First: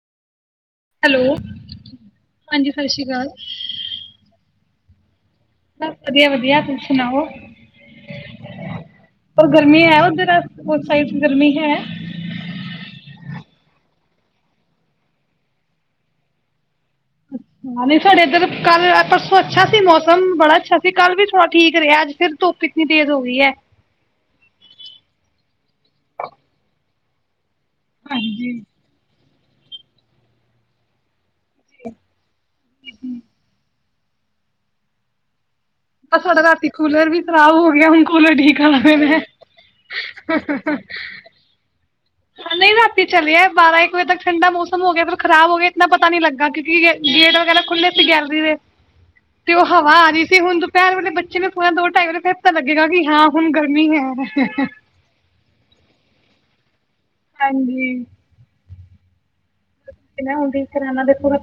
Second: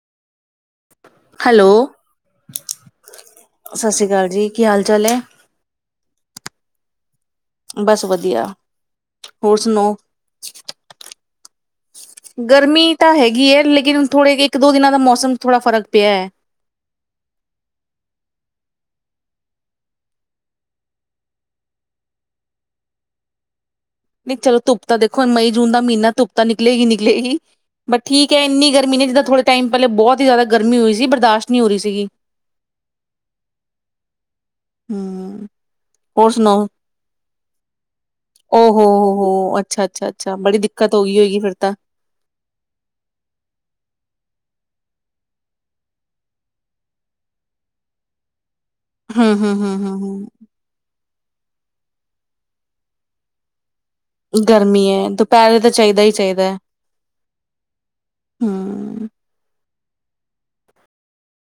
Hello, ਹਾਂਜੀ ਸਤਿ ਸ਼੍ਰੀ ਅਕਾਲ ਸਤਿ ਸ੍ਰੀ ਅਕਾਲ ਜੀ ਕੀ ਹਾਲ ਚਾਲ ਹੈ ਬਸ ਵਧੀਆ-ਵਧੀਆ ਤੁਸੀ ਸੁਣਾਓ ਬਸ ਵਧੀਆ ਪਰ ਹੋਰ ਗਰਮੀ ਸੁਣਾਓ ਹੈ ਉੱਧਰ ਉਸ ਸਾਈਡ ਗਰਮੀ ਹੈ ਗਰਮੀ ਤਾਂ ਹੈਗੀ ਹੈ ਲੇਕਿਨ ਥੋੜੇ ਇੱਕ ਦੋ ਦਿਨਾਂ ਦਾ ਮੌਸਮ ਥੋੜ੍ਹਾ ਫ਼ਰਕ ਪਿਆ ਹੈ ਹਾਂ ਨਹੀਂ ਸਾਡੇ ਇੱਧਰ ਕੱਲ ਪਰਸੋਂ ਅੱਛਾ ਸੀ ਮੌਸਮ ਬੜਾ ਅੱਛਾ ਸੀ ਕੱਲ ਵੀ ਥੋੜਾ ਠੀਕ ਰਿਹਾ ਅੱਜ ਫਿਰ ਧੁੱਪ ਈਤਨੀ ਤੇਜ ਹੋ ਗਈ ਹੈ ਨਹੀਂ ਚਲੋ ਧੁੱਪ ਤਾਂ ਦੇਖੋ ਮਈ ਜੂਨ ਦਾ ਮਹੀਨਾ ਧੁੱਪ ਤਾਂ ਨਿਕਲੇ ਹੀ ਨਿਕਲੇ ਹੀ ਬ ਠੀਕ ਹਾਂਜੀ ਏੰਨੀ ਗਰਮੀ ਨੀ ਜਿੱਦਾ ਥੋੜੇ ਟਾਈਮ ਪਹਿਲੇ ਬਹੁਤ ਹੀ ਜ਼ਿਆਦਾ ਗਰਮੀ ਹੋਈ ਸੀ ਬਰਦਾਸ਼ਤ ਨਹੀ ਹੋਰੀ ਸੀਗੀ ਹੂੰ ਪਰ ਤੁਹਾਡਾ ਰਾਤੀ ਕੂਲਰ ਵੀ ਖਰਾਬ ਹੋ ਗਿਆ ਹੁਣ ਕੂਲਰ ਠੀਕ ਕਰਾਣਾ ਪੈਣਾ ਓਹੋ-ਓਹੋ ਅੱਛਾ-ਅੱਛਾ-ਅੱਛਾ ਬੜੀ ਦਿੱਕਤ ਹੋ ਗਈ ਹੋਏਗੀ ਫੇਰ ਤਾਂ ਨਹੀਂ ਰਾਤੀ ਚੱਲਿਆ ਬਾਰਾਂ ਇੱਕ ਵਜੇ ਤੱਕ ਠੰਡਾ ਮੌਸਮ ਹੋ ਗਿਆ ਪਰਿਰ ਖਰਾਬ ਹੋ ਗਿਆ ਇਤਨਾ ਪਤਾ ਨੀ ਲੱਗਾ ਕਿਉਂਕਿ ਗੇਟ ਵਗੈਰਾ ਖੁੱਲ੍ਹੇ ਸੀ ਗੈਲਰੀ ਦੇ ਹਮ ਤੇ ਹਮ ਉਹ ਹਮ ਹਵਾ ਹਮ ਆ ਰਹੀ ਹਮ ਸੀ ਹੁਣ ਦੁਪਹਿਰ ਉਹਨੇ ਬੱਚ ਚ ਪੋਨੇ ਦੋ ਢਾਈ ਵਜੇ ਫਿਰ ਤਾ ਲੱਗੇਗਾ ਕਿ ਹਾਂ ਹੁਣ ਗ ਗਰਮੀ ਹੈ ਦੁਪਹਿਰੇ ਤਾਂ ਚਾਹੀਦਾ ਹੀ ਚਾਹੀਦਾ ਹੈ ਹਾਂਜੀ। ਹਮ [unintelligible]